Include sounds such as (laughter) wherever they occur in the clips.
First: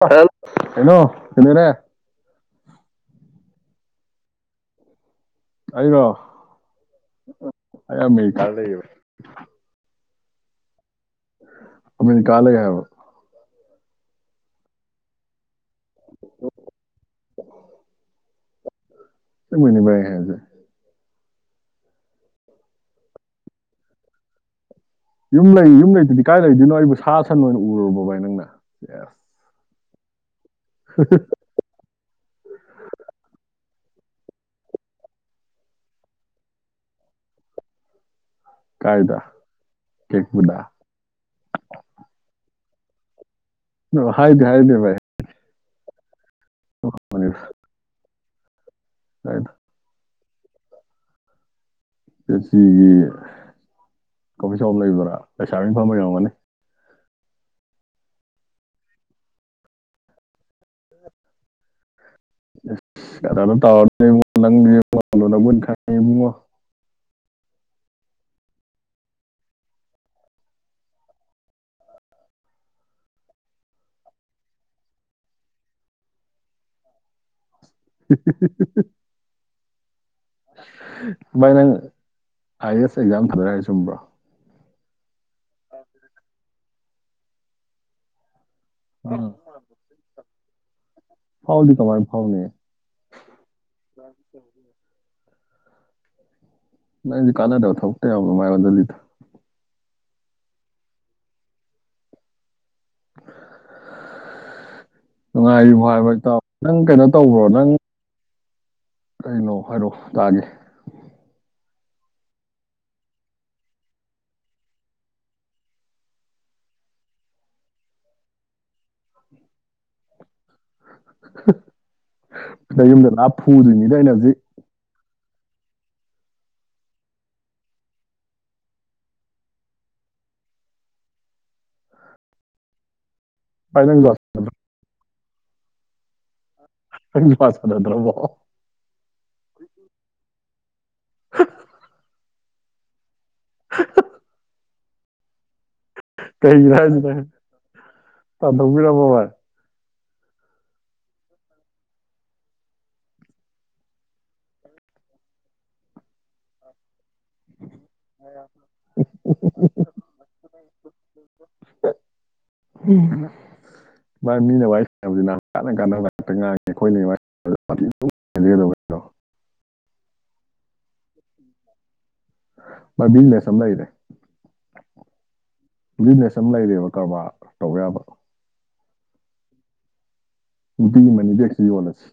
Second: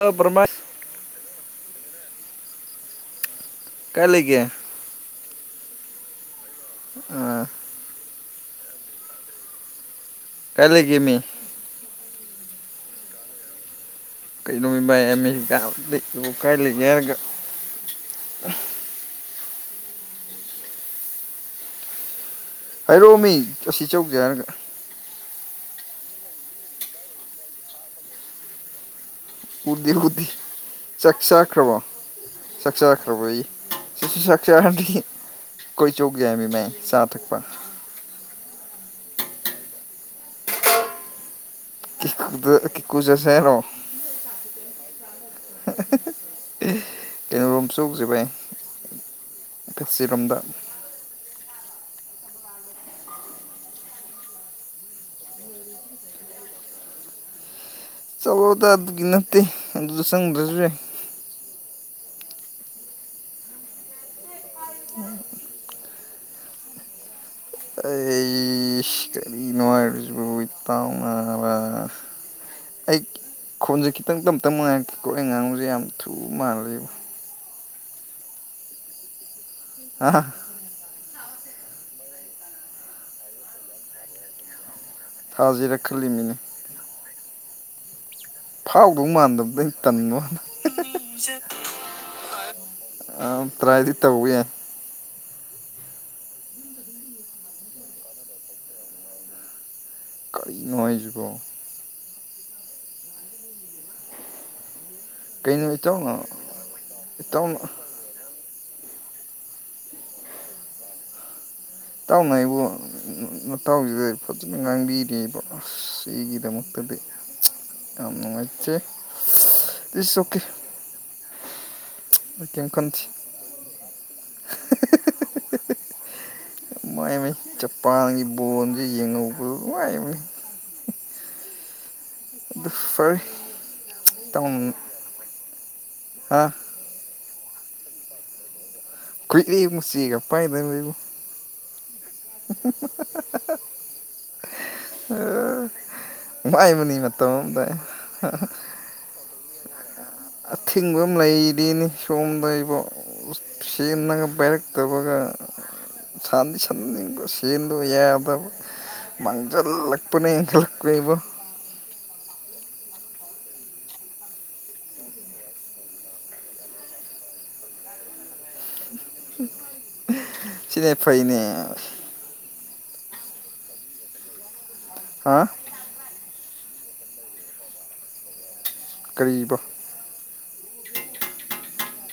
Hello ꯄ꯭ꯔꯃꯥꯁ ꯀꯩꯅꯣ ꯀꯩꯗꯧꯔꯦ ꯀꯥꯏ ꯂꯩꯒꯦ ꯑꯩꯔꯣ ꯑ ꯂꯩ ꯀꯣ ꯂꯩ ꯌꯨ ꯀꯥꯏ ꯂꯩꯒꯦꯃꯤ ꯀꯥ ꯂꯩ ꯍꯥꯏꯕ ꯀꯩꯗꯧꯃꯤ ꯚꯀꯥ ꯂꯩ ꯀꯥꯏ ꯂꯩꯒꯦ ꯍꯥꯏꯔꯒ (inaudible) ꯑꯁꯥꯡꯕꯩꯅꯦ ꯕꯣꯏ ꯑꯩꯅ ꯍꯥꯏꯁꯦ ꯍꯥꯏꯔꯛꯑꯣꯃꯤ ꯑꯁꯤ ꯆꯧꯁꯦ ꯍꯥꯏꯔꯒ ꯌꯨꯝ ꯂꯩ ꯌꯨꯝ ꯂꯩꯇꯗꯤ ꯀꯥꯏ ꯂꯩꯗꯣꯏꯅꯣ ꯑꯩꯕꯨ ꯁꯥ ꯁꯟ ꯑꯣꯏꯅ ꯎꯔꯨꯔꯕ ꯚꯥꯏ ꯅꯪꯅ ꯁꯦꯁ ꯎꯗꯦ ꯎꯗꯦ ꯆꯥꯛ ꯆꯥꯈ꯭ꯔꯕꯣ ꯆꯥꯛ ꯆꯥꯈ꯭ꯔꯕꯣ ꯑꯩ ꯁ ꯁꯁꯥ ꯀꯣꯏ ꯆꯨꯞꯄ ꯃꯤ ꯃ ꯁꯥ ꯊꯛꯄ ꯀꯥꯏꯗ ꯀꯕꯨꯗꯥ ꯀꯤꯨꯗ ꯀꯤꯀꯨꯁꯁꯦꯅꯣ ꯑꯣ ꯍꯥꯏꯗꯦ ꯍꯥꯏꯥꯏꯗꯤꯦ ꯚꯥꯏ ꯍꯅꯤ ꯔ ꯔꯨꯝ ꯆꯣꯛꯖꯤꯥꯏ ꯑ ꯔꯝꯗꯥ ꯆꯦꯠꯆꯒꯤ ꯀꯣꯐꯤ ꯁꯣꯞ ꯂꯩꯕ꯭ꯔꯥ ꯄꯩꯁꯥꯕꯤ ꯏꯐꯝꯥꯔꯝꯒꯅꯤ ꯆꯠꯂꯣꯗ ꯑꯗꯨꯒꯤ ꯅꯠꯇꯦ ꯑꯗꯨꯗ ꯆꯪꯗ꯭ꯔꯁꯨ ꯌꯥꯏ ꯀꯗ ꯇꯔꯕꯨ ꯈꯉꯨꯡ ꯑꯩ ꯅꯔ ꯇ ꯑꯩ ꯈꯣꯟꯁꯦ ꯈꯤꯇꯪ ꯇꯞꯇꯞ ꯃꯉꯥꯏꯔꯛꯛꯇꯦꯀꯣ ꯑꯩ ꯉꯥꯡꯨꯁꯦ ꯌꯥꯝ ꯊꯨ ꯃꯥꯜꯂꯤꯕ (unintelligible) ꯑ (unintelligible) ꯚꯥꯏ ꯅꯪ ꯑꯥꯏ ꯑꯦ ꯑꯦꯁ ꯑꯦꯛꯖꯥꯝ ꯊꯥꯗꯔꯔ ꯆꯨꯝꯕ꯭ꯔꯣ ꯊꯥꯖꯤꯔ ꯈꯜꯂꯤ ꯃꯤꯅꯦ ꯐꯥꯎꯗꯧ ꯎꯝ ꯃꯥꯟꯗꯕꯗ ꯇꯟꯉ ꯍꯅ ꯐꯥꯎꯗꯤ ꯀꯃꯥꯏꯅ ꯐꯥꯎꯅꯤ ꯑ ꯇꯔꯥꯏꯗꯤ ꯇꯧ ꯌꯥ ꯅꯗꯤ ꯀꯥꯟꯅꯗ ꯊꯣꯛꯇ ꯌꯥꯝ ꯃꯥꯥꯏꯒꯗ ꯀꯔꯤꯅꯖꯕ (unintelligible) ꯀꯩꯅꯣ ꯅꯨꯡꯉꯥꯏꯔꯤꯕ ꯏꯇꯥꯎꯅ ꯍꯥꯏꯕ ꯇ ꯅꯪ ꯀꯩꯅꯣ ꯇꯧꯕ꯭ꯔꯣ ꯏꯇꯥꯎꯅ ꯅꯪ ꯀꯩꯅꯣ ꯍꯥꯏꯔꯣꯑꯣ ꯇꯥꯒꯦ ꯏꯇꯥꯎꯅ ꯑꯩꯕꯨꯇꯥꯎꯁꯤꯗ ꯐꯖꯅ ꯉꯥꯡꯕꯤꯔꯤꯕꯁ ꯁꯤꯒꯤꯗꯃꯛꯇꯗꯤ ꯌꯥꯝ ꯅꯨꯡꯉꯥꯏꯇꯦ ꯏꯠꯁ ꯑꯣꯀꯦ ꯑꯩ ꯀꯩꯝ (unintelligible) ꯗ ꯈꯟꯗꯦ ꯌꯨꯝꯗ ꯂꯥꯞ ꯐꯨꯗꯣꯏꯅꯤꯗ ꯑꯩꯅ ꯍꯧꯖꯤꯛ ꯃꯥꯏ ꯆꯄꯥꯟꯒꯤ ꯕꯣꯟꯁꯦ ꯌꯦꯡꯍꯧꯕ ꯃꯥꯏꯕꯅꯤ ꯑꯗꯨ ꯐꯔꯦ ꯐꯥꯏꯅ ꯑꯥ ꯐꯝ ꯄꯥꯁꯗꯗ꯭ꯔꯕ ꯀꯨꯏꯂꯤ ꯃꯨꯁꯤꯒ ꯄꯥꯏꯗꯅꯕꯨ (unintelligible) ꯁꯔ ꯑ ꯎꯝ ꯀꯩꯒꯤꯔꯖ ꯇ ꯊꯣꯛꯕꯤꯔꯄꯕꯥ ꯑꯊꯤꯡꯕ ꯑꯃ ꯂꯩꯔꯦꯅꯦ ꯁꯣꯝꯗ ꯑꯩꯕꫭ ꯁꯦꯝꯟꯅꯒ ꯄꯥꯏꯔꯛꯇꯕꯒ ꯁꯥꯟꯗꯤ ꯁꯟꯅꯤꯡ ꯁꯦꯟꯗ ꯌꯥꯗꯕ ꯃꯥꯡꯖꯜꯂꯛꯄꯅꯦ ꯏꯦꯟꯈꯠꯂꯛꯄꯅꯦꯕꯨ ꯎ ꯃꯥ ꯃꯤꯅ ꯋꯥꯔꯤ ꯁꯥꯟꯅ (unintelligible) ꯁꯤꯅꯦ ꯐꯩꯅꯦ ꯃꯗꯤꯜꯅꯁꯨ ꯑꯝ ꯂꯩꯔꯦ꯫ ꯍꯥ ꯕꯤꯖꯅꯦꯁ ꯑꯃ ꯂꯩꯔꯦꯕ ꯀꯔꯕꯥꯔ ꯇꯧ ꯌꯥꯕ꯫ ꯀꯔꯤꯕ꯫ ꯎꯗꯤꯒꯤ ꯃꯅꯤꯕꯦꯛꯁꯤ ꯌꯣꯜꯂꯁꯤ꯫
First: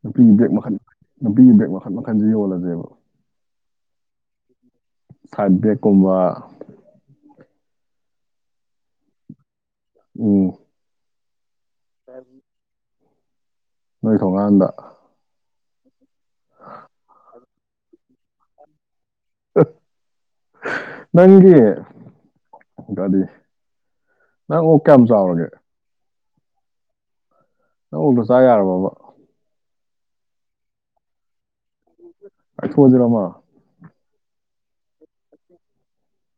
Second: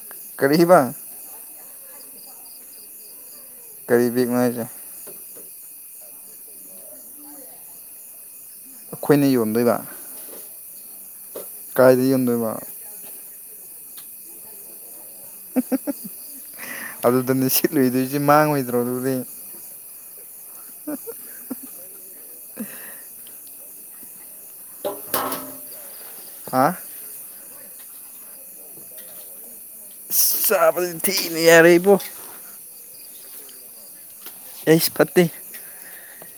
ꯅꯨꯄꯤꯒꯤ ꯕꯦꯛ ꯀꯔꯤꯕ ꯃꯈꯜ-ꯃꯈꯜ ꯅꯨꯄꯤꯒꯤ ꯕꯦꯛ ꯃꯈꯜ ꯃꯈꯜ ꯑꯗꯨ ꯌꯣꯜꯂꯖꯦꯕ꯫ ꯀꯔꯤ ꯕꯦꯛꯅꯣ ꯍꯥꯏꯁꯦ꯫ ꯁꯥꯏꯠ ꯕꯦꯛ ꯀꯨꯝꯕꯥ ꯑꯩꯈꯣꯏꯅ ꯌꯣꯟꯗꯣꯏꯕ꯫ ꯎꯝ ꯀꯥꯏꯗ ꯌꯣꯟꯗꯣꯏꯕ꯫ ꯅꯣꯏ ꯊꯣꯡꯒꯥꯟꯗ꯫ (unintelligible) ꯑꯗꯨꯗꯅꯦ ꯁꯤꯠꯂꯨꯏꯗꯣꯏꯁ ꯃꯥꯡꯉꯣꯏꯗ꯭ꯔꯣ ꯗꯨꯗꯤ꯫ ꯅꯪꯒꯤ ꯀꯔꯤ ꯅꯪ ꯑꯣꯛ ꯀꯌꯥꯝ ꯆꯥꯎꯔꯒꯦ꯫ ꯍꯥ ꯅꯪ ꯑꯣꯛꯗꫭ ꯆꯥ ꯌꯥꯔꯕꫭꯕ꯫ ꯆꯥꯕ ꯊꯤꯅ ꯌꯥꯔꯦ ꯏꯕꯣ꯫ ꯄꯨꯖꯔꯃ ꯑꯦꯁ ꯐꯠꯇꯦ꯫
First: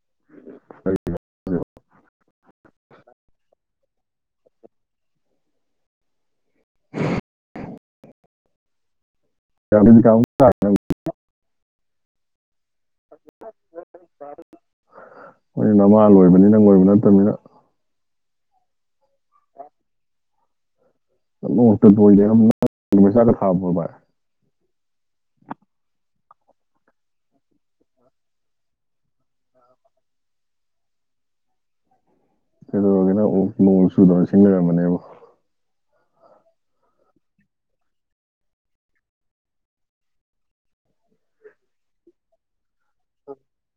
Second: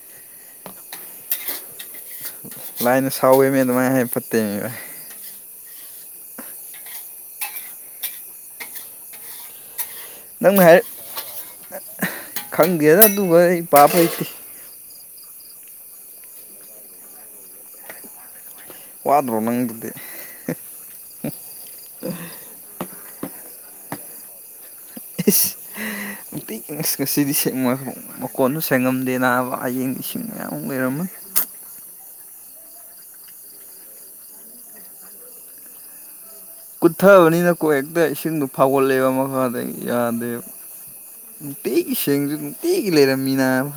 (unintelligible) ꯂꯥꯏꯅ ꯁꯥꯎꯃꯦꯃꯦ ꯑꯗꯨꯃꯥꯏ ꯍꯥꯏ ꯐꯠꯇꯦꯃꯦ ꯚꯥꯏ꯫ (inaudible) (unintelligible) ꯅꯪꯅ ꯅꯪ ꯍꯥꯏꯔꯛ ꯈꯪꯗꯦꯗ ꯑꯗꯨꯒ ꯑꯩ ꯄꯥꯕ ꯍꯩꯇꯦ꯫ ꯝꫭꯏꯁꯨ ꯅꯃꯥ ꯂꫭꯏꯔꯕꯅꯤꯅ (unintelligible) ꯅꯠꯇꯕꯅꯤꯅ꯫ ꯋꯥꯗ꯭ꯔꯣ ꯅꯪꯗꯨꯗꯤ꯫ (unintelligible) ꯏꯁ ꯅꯨꯡꯇꯤ ꯑꯁ ꯉꯁꯤꯗꯤ ꯁꯦꯡꯑꯝ ꯃꯀꯣꯟꯁꯨ ꯁꯦꯡꯉꯝꯗꯦ ꯅꯥꯕ ꯑꯌꯦꯡ ꯏꯁꯤꯡ ꯃꯌꯥꯝ ꯑꯃ ꯂꯩꯔꯝꯃ꯫ ꯀꯩꯗꯧꯔꯒꯦ ꯅꯪ ꯑꯣꯛ ꯅꯣꯡꯆꯨꯗ ꯁꯤꯡꯂꯩꯔꯝꯅꯤꯕꯣ꯫ ꯀꯨꯠꯊꯕꯅꯤꯅ ꯀꯣ ꯍꯦꯛꯇ ꯏꯁꯤꯡꯗ ꯐꯥꯎꯒꯠꯂꯦꯕ ꯃꯈꯥꯗ ꯌꯥꯗꯦꯕ꯫ ꯅꯨꯡꯇꯤꯒꯤ ꯁꯦꯡꯉꯖꯨ ꯅꯨꯡ ꯇꯤꯒꯤ ꯂꯩꯔꯝꯃꯤ ꯅꯥꯕ꯫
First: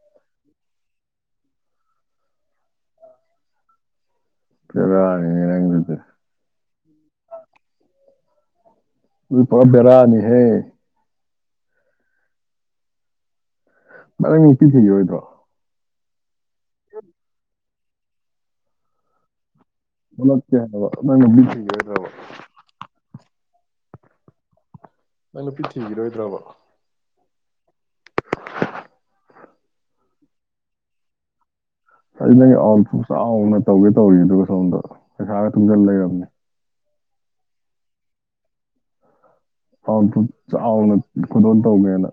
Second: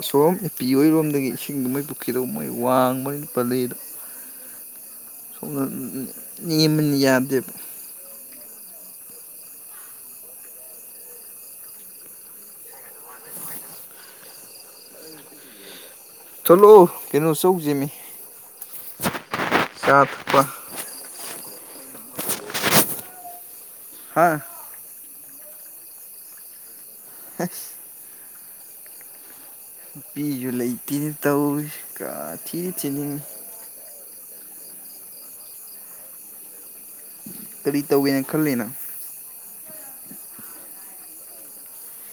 ꯑꯁꯣꯝ ꯏꯄꯤ ꯑꯣꯏꯔꯣꯝꯗꯒꯤ ꯏꯁꯤꯡꯗꯨꯃꯩ ꯄꯨꯈꯤꯗꫭ ꯃꯩ ꯋꯥꯡꯕꯅꯤ ꯄꯂꯩꯗ ꯕꯦꯔꯥꯅꯤꯅꯦ ꯁꯣꯝꯗ ꯅꯪꯗꯨꯗꯤ ꯅꯦꯝꯕꯅꯤꯅ ꯌꯥꯗꯦꯕ꯫ ꯑꯗꯨ ꯄꯨꯔꯥ ꯕꯦꯔꯥꯅꯤꯍꯦ꯫ ꯕꯥꯢ ꯅꯪ ꯅꯨꯄꯤ ꯊꯤꯒꯤꯔꯣꯢꯗ꯭ꯔꯣ꯫ ꯊꯣꯛꯂꯣꯑꯣ ꯀꯩꯅꯣ ꯆꯧꯖꯦꯃꯤ꯫ (unintelligible) (unintelligible) ꯍꯥꯥ ꯅꯪ ꯅꯨꯄꯤ ꯊꯤꯈꯤꯔꯣꯏꯗ꯭ꯔꯕ (unintelligible) (unintelligible) ꯅꯨꯄꯤꯁꯨ ꯂꯩꯇꯦꯅꯦ ꯇꯧ ꯑꯩ ꯅ ꯑꯥꯎꯥꯎꯅ ꯇꯧꯒꯦ ꯇꯧꯔꯤꯅ ꯗꯁꯒꯦ ꯊꯨ ꯆꯜꯗ ꯌꯥꯝꯅꯤ ꯀꯔꯤ ꯇꯧꯒꯦꯅ ꯈꯜꯂꯤꯅ ꯥꯎ ꯆꯥꯎꯅ ꯈꯨꯗꯣꯜ ꯇꯧꯒꯦꯅ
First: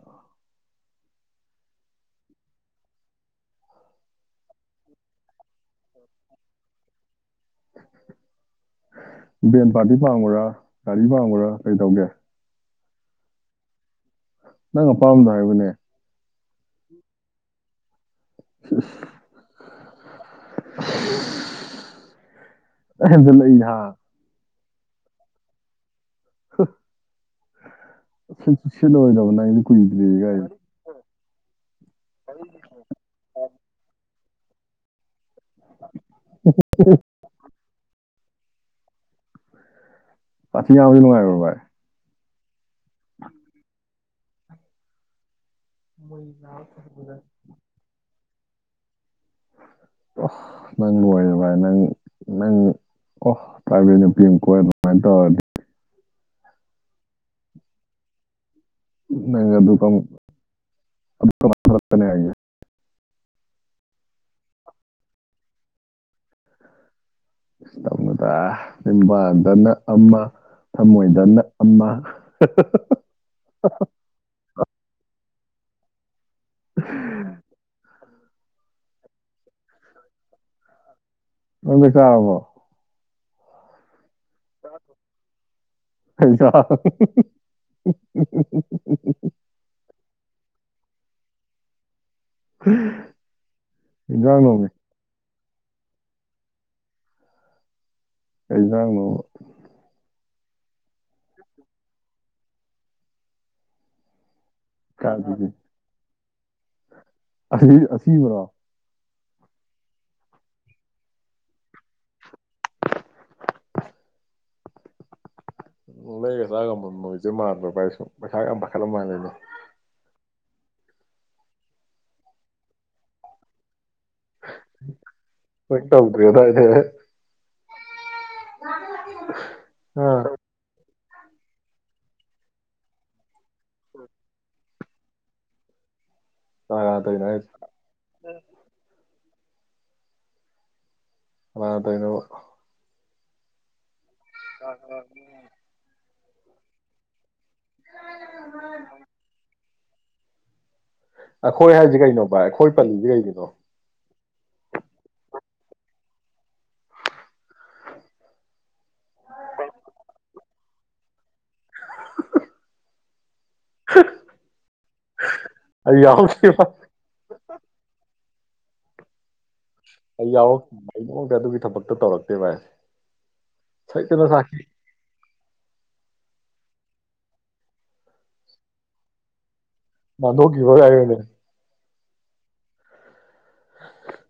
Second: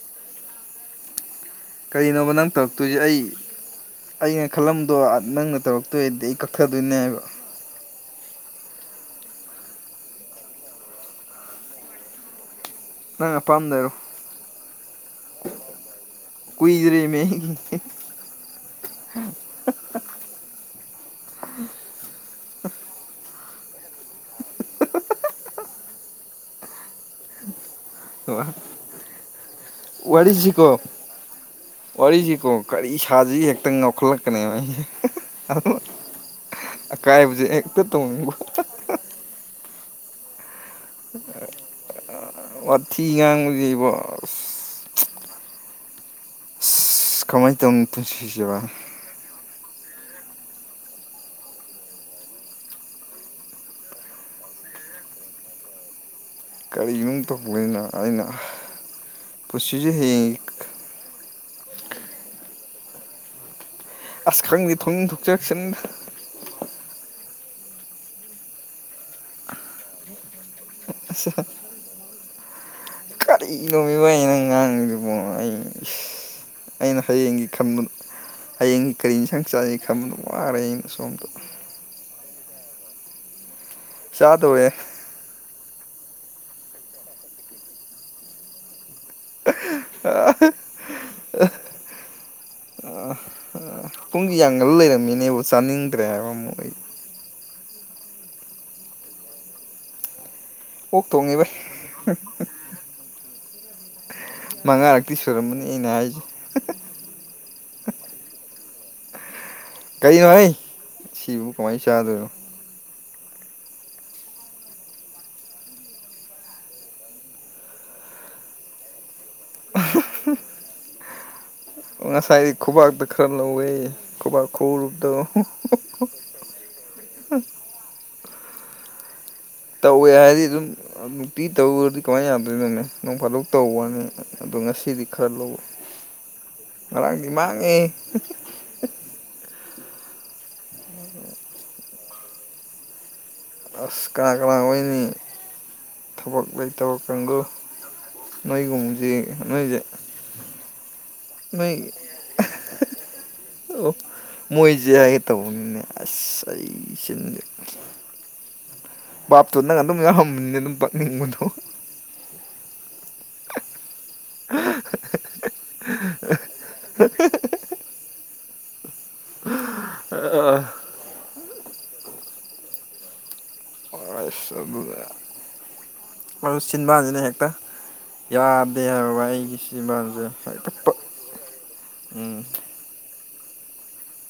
ꯀꯔꯤꯅꯣꯕ ꯅꯪ ꯇꯧꯔꯛꯇꯣꯏꯁꯦ ꯑꯩ ꯑꯩꯅ ꯈꯜꯂꯝꯗꯣ ꯅꯪꯅ ꯇꯧꯔꯛꯇꯣꯏꯗꯤ ꯑꯩ ꯀꯛꯊꯗꯣꯏꯅꯦ ꯍꯥꯏꯕ ꯚꯦꯟ ꯄꯥꯔꯇꯤ ꯄꯥꯕ꯭ꯔꯥ ꯒꯥꯔꯤ ꯄꯥꯕ꯭ꯔꯥ ꯀꯩ ꯇꯧꯒꯦ ꯅꯪ ꯄꯝꯗꯦꯔꯣ ꯅꯪ ꯑꯄꯥꯝꯕꯗꯣ ꯍꯥꯏꯕꯅꯦ ꯀꯨꯏꯖꯔꯦ ꯃ ꯍꯝ ꯑꯦꯗ ꯂꯩꯍ ꯁꯤꯗ ꯑꯣꯏꯗꯕꯅꯗꯤ ꯋꯥꯔꯤꯁꯤꯀꯣ ꯋꯥꯔꯤꯁꯤꯀꯣ ꯀꯔꯤ ꯁꯥꯁꯤ ꯍꯦꯛꯇꯪ ꯉꯣꯛꯈꯠꯂꯛ ꯆꯀꯅꯦ ꯑꯀꯥꯏꯕꯁꯦ ꯍꯦꯛꯇ ꯇꯧꯅꯤꯡꯕ ꯑ ꯊꯒꯤ ꯅꯨꯡꯉꯥꯏ ꯑꯣꯏꯚꯥꯏ ꯑꯣ ꯐꯤꯒꯥꯡꯕ ꯌꯩꯕ (unintelligible) ꯃꯣꯏꯖ ꯀꯃꯥꯏ ꯇꯝ ꯁꯤꯖ ꯑꯣ ꯅꯪ ꯂꯣꯏꯔꯦ ꯚꯥꯏ ꯅꯪ ꯅꯪ ꯑꯣ ꯄꯥꯏꯕꯤ ꯅꯨꯄꯤ ꯑꯃ ꯀꯣꯏ ꯑꯗꯨꯃꯥꯏꯅ ꯇꯧꯔꯗꯤ ꯀꯔꯤꯒꯤꯅꯣ ꯇꯧꯕꯅꯤꯅ ꯑꯩꯅ ꯄꯨꯁꯤꯦ ꯍꯦꯛ ꯃꯔꯛꯇꯅꯦ ꯍꯥꯏꯏꯌꯦ ꯑꯁ ꯈꯪꯗꯤꯦ ꯊꯣꯡꯅꯤꯡ ꯊꯣꯛꯆꯔꯛꯁꯤꯗ ꯃꯗ ꯅꯤꯡꯝꯕ ꯅꯅ ꯑꯃ ꯊꯃꯣꯏꯗꯅ ꯑꯃ (unintelligible) ꯀꯔꯤ ꯂꯣꯤꯕꯏ ꯅꯪꯥꯡꯒꯤꯕꯣ ꯑꯩ ꯎ ꯑꯩꯅ ꯍꯌꯦꯡꯒꯤ ꯈꯟꯕ ꯍꯌꯦꯡ ꯀꯔꯤ ꯏꯟꯁꯥꯡ ꯆꯥꯏꯌꯦ ꯈꯟꯕꯗ ꯋꯥꯔꯦ ꯑꯩ ꯁꯣꯝꯗ ꯅꯪꯗꯤ ꯀꯥꯔꯕꯣ ꯆꯥꯗꯣꯔꯦ ꯀꯩ ꯍꯦꯟꯖꯥꯡ ꯍ ꯍ ꯍ ꯍꯤ ꯍꯤ ꯍꯤ ꯍꯤ ꯄꯨꯡꯁꯤ ꯌꯥꯝ ꯉꯜ ꯂꯩꯔꯝꯃꯤꯅꯦꯕꯣ ꯆꯥꯅꯤꯡꯗ꯭ꯔꯦ ꯍꯥꯏꯕ ꯑꯃꯨꯛ ꯑꯩ ꯀꯩꯖꯥꯡꯅꯣꯕ ꯑꯣꯛ ꯊꯣꯡꯉꯦ ꯚꯥꯏ ꯃꯉꯥꯔꯛꯇꯤ ꯁꯨꯔꯝꯃꯅꯤ ꯑꯩꯅ ꯍꯥꯏꯁꯤ ꯍ ꯍ ꯑꯁꯤꯗꯤ ꯑꯁꯤꯕꯔꯣ ꯀꯩꯅꯣꯍꯩ ꯑꯁꯤꯕꯕꯨ ꯀꯃꯥꯏꯅ ꯆꯥꯗꯣꯏꯅꯣ ꯂꯩꯔ ꯆꯥ ꯉꯃꯝꯃꯣꯏꯗꯣꯏ ꯃꯥꯟꯕ꯭ꯔꯣ ꯕꯥꯏ ꯁꯨꯝ ꯄꯩꯁꯥꯒ ꯌꯥꯝ ꯄꯥꯏꯈꯠꯂꯕ ꯃꯥꯜꯂꯦꯅꯦ ꯉꯁꯥꯏꯗꯤ ꯈꯨꯕꯥꯛꯇ ꯈꯔ ꯂꯧꯋꯦ ꯈꯨꯕꯥꯛ ꯈꯨꯔꯨꯞꯗꯣ ꯍꯝ ꯍꯣꯏ ꯍꯝ ꯇꯧꯗ꯭ꯔꯦ ꯍꯝ ꯑꯦ ꯂꯥꯛꯀꯦ ꯂꯥꯛꯀꯦ ꯃꯃꯥ ꯇꯧꯋꯦ ꯍꯥꯏꯗꯤ ꯑꯗꯨꯝ ꯅꯨꯡꯇꯤ ꯇꯧꯔꯗꯤ ꯀꯃꯥꯏꯅ ꯌꯥꯗꯣꯏꯅꯣꯅꯦ ꯅꯣꯡ ꯐꯥꯗꯣꯛ ꯇꯧꯕꯋꯥꯅꯤ ꯑꯗꯣ ꯉꯁꯤꯗꯤ ꯈꯔ ꯂꯧ ꯀꯅꯥ ꯇꯧꯔꯤꯅꯣ ꯉꯔꯥꯡꯗꯤ ꯍꯥꯏꯁꯦ ꯃꯥꯡꯉꯦꯍꯦ ꯀꯅꯥꯒ ꯇꯧꯔꯤꯅꯣꯕ ꯁꯥ ꯀꯅꯥ-ꯀꯅꯥ ꯑꯣꯏꯅꯤ ꯊꯕꯛ ꯂꯩꯇꯕ ꯀꯥꯡꯒꯨ ꯅꯣꯏꯒꯨꯝꯕꯖꯤ ꯅꯣꯏꯁꯦ ꯑꯩꯈꯣꯏ ꯅꯣꯏ ꯍꯥꯏꯁꯤ ꯀꯩꯅꯣ ꯕꯥꯏ ꯑꯩꯈꯣꯏ ꯄꯜꯂꯤꯁꯤ ꯀꯩꯒꯤꯅꯣ ꯑꯣ ꯃꯣꯏꯁꯦ ꯍꯥꯏꯒꯦ ꯇꯧꯕꯅꯤꯅꯦ ꯑꯁ ꯑꯩꯒꯤ ꯆꯤꯟꯁꯤ ꯕꯥꯞ ꯇꯨ ꯅꯪ ꯑꯗꯨꯝ ꯌꯥꯎꯔꯝ ꯃꯤꯡꯗꯤ ꯑꯗꯨ ꯄꯛꯅꯤꯡꯕꯗꯣ ꯍꯤꯛ ꯍ ꯑꯩ ꯌꯥꯎꯍꯧꯗꯦ ꯑꯩ ꯑ ꯌꯥꯎꯔꯛꯇꯦ ꯑꯩ ꯅꯣꯡꯃꯇ ꯑꯗꯨꯒꯤ ꯊꯕꯛꯇꯨ ꯇꯧꯔꯛꯇꯦ ꯚꯥꯏ ꯍ ꯁꯩꯇꯅ ꯑꯁ ꯁꯥꯈꯤ ꯑꯗꯨꯅ ꯑꯗꯨ ꯆꯤꯟꯕꯥꯟꯁꯤꯅ ꯍꯦꯛꯇ ꯌꯥꯗꯦ ꯍꯥꯏꯕ ꯚꯥꯏ ꯑꯩꯒꯤꯁꯤ ꯆꯤꯟꯕꯥꯟꯁꯦ ꯅꯥꯟꯊꯣꯛꯈꯤꯕ ꯍꯩꯇꯞꯄ ꯀꯥꯏꯅꯅꯦ ꯎꯨꯝ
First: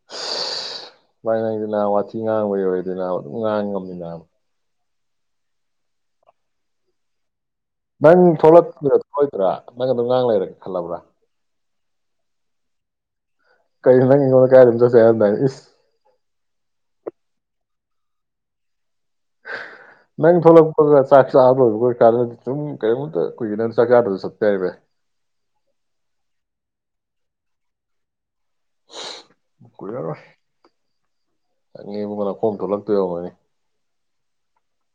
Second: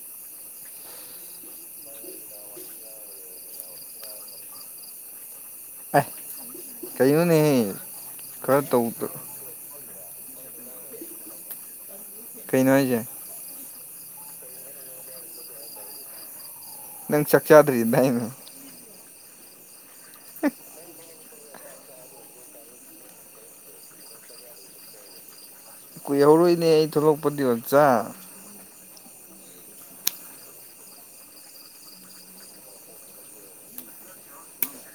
ꯍꯁ ꯚꯥꯏ ꯅꯪꯗꯤ ꯅꯥꯕ ꯋꯥꯊꯤ ꯉꯥꯡꯕꯩ ꯑꯣꯏꯔꯗꯤ ꯅꯥꯕ ꯑꯗꯨꯝ ꯉꯥꯡ ꯉꯝꯃꯤ ꯅꯥꯕ ꯀꯩꯅꯨꯅꯦꯍꯦ ꯅꯪ ꯊꯣꯛꯂꯛꯇꯨꯏꯔꯥ ꯊꯣꯛꯂꯛꯑꯣꯏꯗꯣꯏꯔꯥ ꯃꯔꯝ ꯀꯗꯨꯝ ꯉꯥꯡꯂ ꯂꯩꯔꯒꯦ ꯈꯜꯂꯕ꯭ꯔꯥ ꯀꯩꯅꯣ ꯍꯥꯏꯁꯦ ꯀꯩ ꯅꯪ ꯑꯩꯉꯣꯟꯗ ꯀꯔꯥꯏꯗꯅꯣꯝ ꯆꯠꯁꯤ ꯍꯥꯏꯔꯝꯗꯥꯏ ꯏꯁ ꯅꯪ ꯆꯥꯛ ꯆꯥꯗ꯭ꯔꯤꯑꯦꯗꯥꯏꯅꯦ ꯅꯪ ꯊꯂꯛꯄ ꯆꯥꯛ ꯆꯥ ꯀ ꯁꯨꯝ ꯀꯔꯤꯃꯇ ꯀꯨꯏꯒꯤ ꯅꯪ ꯆꯥꯛ ꯆꯥꯔꯁꯨ ꯆꯄꯦ ꯍꯥꯏꯕ ꯀꯨꯏꯍꯧꯔꯛꯏꯅꯦ ꯑꯩ ꯊꯣꯛꯂꯛꯄꯗꯤ ꯑꯣꯆꯥ ꯌꯥꯔꯣꯏꯅꯦꯕꯨ ꯉꯅꯥꯈꯣꯝ ꯊꯣꯛꯂꯛꯇꯣꯏꯅꯤ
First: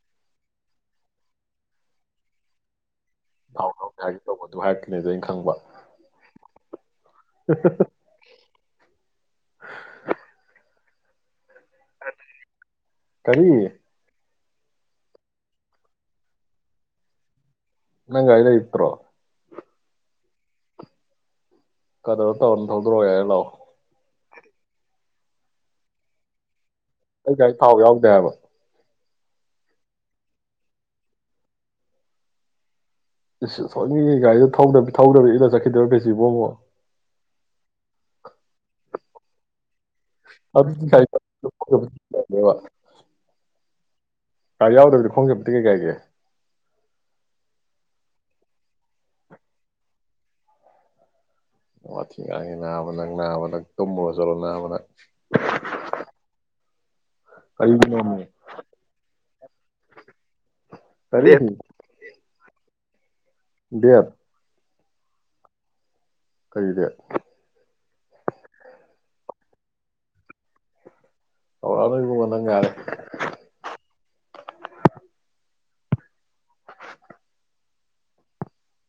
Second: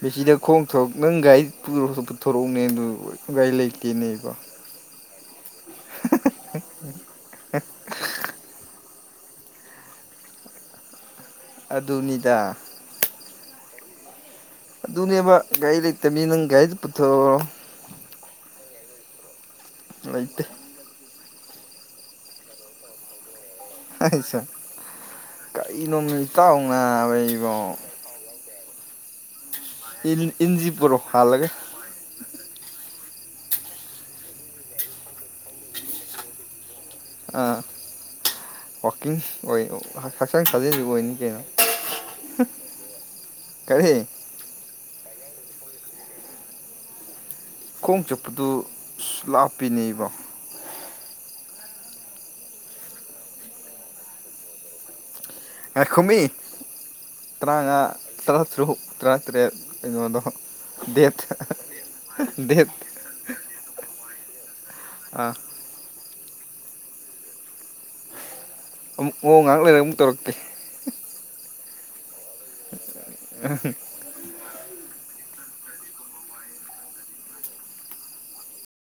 ꯃꯦꯆꯤꯗ ꯈꯣꯡ ꯊ ꯅꯪ ꯒꯥꯥꯏ ꯄꯨꯊꯣꯔꯛꯎꯅꯦ ꯑꯗꯨ ꯀꯥꯏ ꯊꯥꯎ ꯂꯩ ꯊꯥꯎꯒꯤ ꯍꯥꯏꯒꯦ ꯀꯅꯦꯕꯣ ꯇꯧꯕ ꯑꯗꯨ ꯍꯥꯏꯔꯛꯇ꯭ꯔꯤꯉꯩꯗ ꯑꯩꯅ ꯈꯪꯕ ꯑꯗꯨꯅꯤꯗꯥ ꯀꯔꯤ ꯑꯗꯨꯅꯤꯕ ꯥꯏ ꯂ ꯏꯇ ꯃꯤ ꯅꯪ ꯌꯥꯥꯏ ꯄꯨꯊ ꯅꯪ ꯀꯥꯏꯂ ꯏꯠꯇ꯭ꯔꯣ ꯂꯩꯇ ꯀꯗ ꯊꯔꯅ ꯊꯗꯔꯣ ꯂꯑꯣ ꯑꯁ ꯏꯅꯣꯃꯤ ꯇ ꯑꯩ ꯀꯔꯤ ꯊꯥꯎ ꯌꯥꯎꯗꯦꯕ ꯏꯟꯖꯤ ꯄ ꯔꯣ ꯍꯥꯥ ꯂꯒꯦ ꯏꯁ ꯁꯒꯤ ꯒꯥꯔꯤꯗ ꯊꯧꯗꯅꯕ ꯏꯅ ꯆꯠꯈꯤꯗꯔ ꯀꯔꯤꯁꯤꯕꯣꯃꯣ ꯑꯥ ꯋꯥꯀꯤꯡ ꯑꯣꯏ ꯍꯛꯆꯥꯡ ꯁꯥꯖꯦꯜꯁꯨ ꯑꯣꯏꯅꯤ ꯀꯩꯅꯣ ꯑꯗꯨ ꯀꯔꯤ ꯌꯥꯎꯗ꯭ꯔꯕꯗꯤ ꯈꯣꯡꯖꯕꯗꯤ ꯀꯩ ꯀꯥꯏ ꯀꯦ ꯈꯣꯡ ꯆꯠꯄꯗꯨ ꯁ ꯂꯥꯞꯄꯤꯅꯦꯕ ꯑꯣ ꯊꯦꯣ ꯃ ꯆꯂꯣꯅ ꯉꯈꯨꯝꯃꯤ ꯇꯔꯥꯉꯥ ꯀꯔꯤꯒꯤꯅꯣꯃꯤ ꯇꯔꯥꯇꯔꯨꯛ ꯇꯔꯥꯇꯔꯦꯠ ꯑꯩꯉꯣꯟꯗ ꯗꯦꯠ ꯀꯔꯤ ꯗꯦꯠ ꯗꯦꯠ ꯑ ꯀꯩꯗ ꯑꯃꯨꯛ ꯃꯑꯣꯡ ꯉꯥꯏꯍꯥꯛ ꯂꯩꯔꯒ ꯑꯃꯨꯛ ꯇꯧꯔꯛꯇꯦ ꯑ ꯀꯕꯗꯉꯥꯏꯔꯦ